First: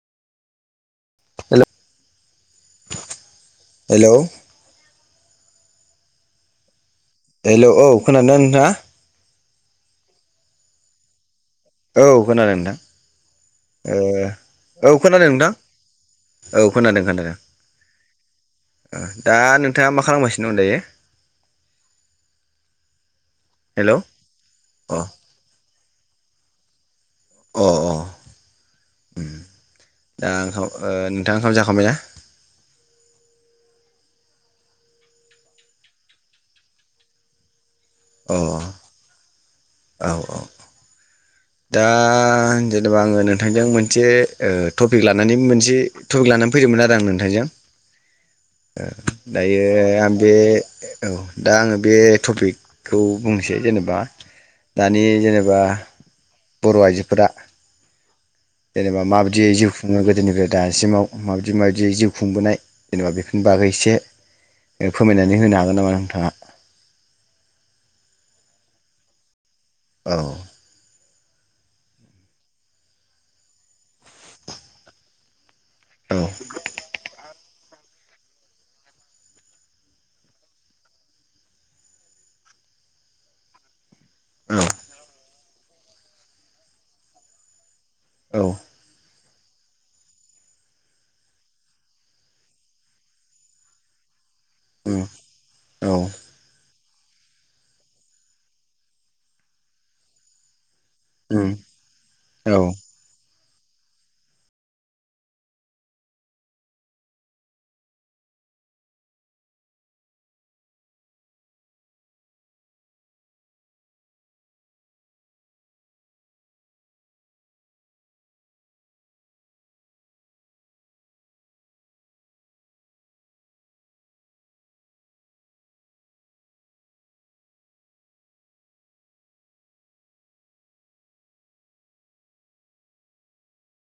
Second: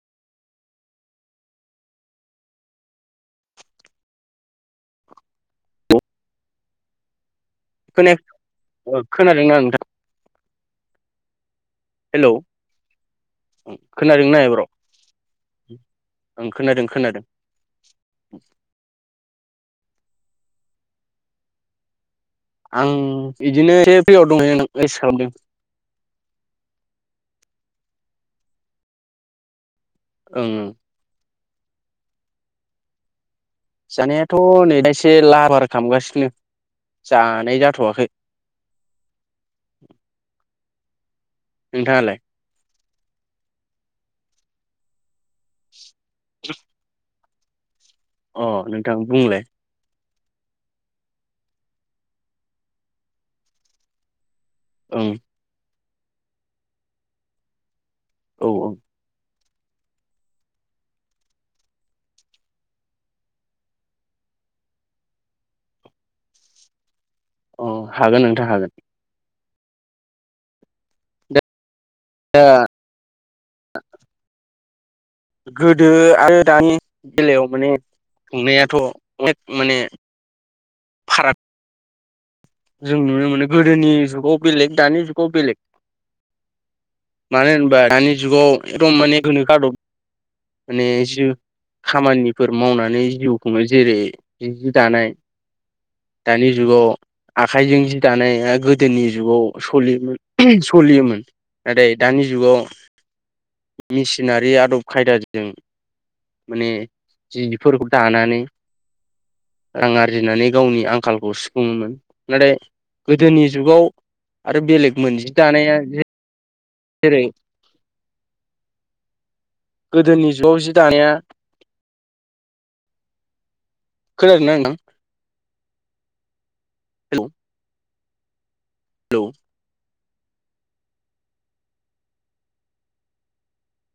हेल' hello hello औ खोनाया खोनादोंना नोंथाङा ओ खोनादोंना नोंथां औ हेलौ खोनादों नोंथां खोनादोंना एब्र' ओ औ खोनादों नोंथां औ खोनादों खोनादों ओ दा नोंथाङा मा खालामगासिनो दं दायो आं बिदिनो ए हेलौ फ्रियाव दंह अ एस खालामदों अ अ दा ओ ओं ओं थाङा ओंखाम जाखांबाय ना जानायाथ' नै दा एसे लाबार खालामगासिनो जानाय जाथ'वाखै अ औ औ दा नोंथाङालाय जेनेबा आङो नोंथांजों मोनसे ओ टपिक ला नानै मोनसे थपिक लानानै फैदोंमोन आरो आं नोंथांजों अ जों नोंथां बुंलाय दायो आं बे औ दा आङो बे टपिकखौ बुंनोसै जेनेबा दानि ओं जेनेबा बर' आइजोफोरा औ जेनबा मा बि बिदि जिउ खुङो गोदोनिफ्राय दासिमाव माबायदि माबायदियै जिउ खुंबोनाय जेनेबा बेफोरनि बागै एसे फोरमायनानै होनो हागोन नामा नोंथाङा अ हागोन नोंथा हागोन औ दा गोदो औ आरो दानि बेलायाव माने संनायाथ' अनेक माने फाराग जों नुनो मोनो गोदोनि जुगाव बेलेग दानि जुगाव बेलेग मानो होमबा दानि औ जुगाव एकदम माने गोनोखो आदब माने जि खामानिफोर मावनानै जिउखुङो जेरै जि दानाय औ दानि जुगाव आखाइजों जि दानाया गोदोनि जुगाव सलियोमोन सलियोमोन औ नाथाय दानि जुगाव औ मेसिनारि आदब खायदाजों माने जिफोरखौ दानानै रां आरजिनानै गावनि आंखालखौ सुफुङोमोन नाथाय गोदोनि जुगाव आरो बेलेग मोन जि दानाया जे जेरै गोदोनि जुगाव जि दानाया खोनादोंना नोंथां हेलौ हेलौ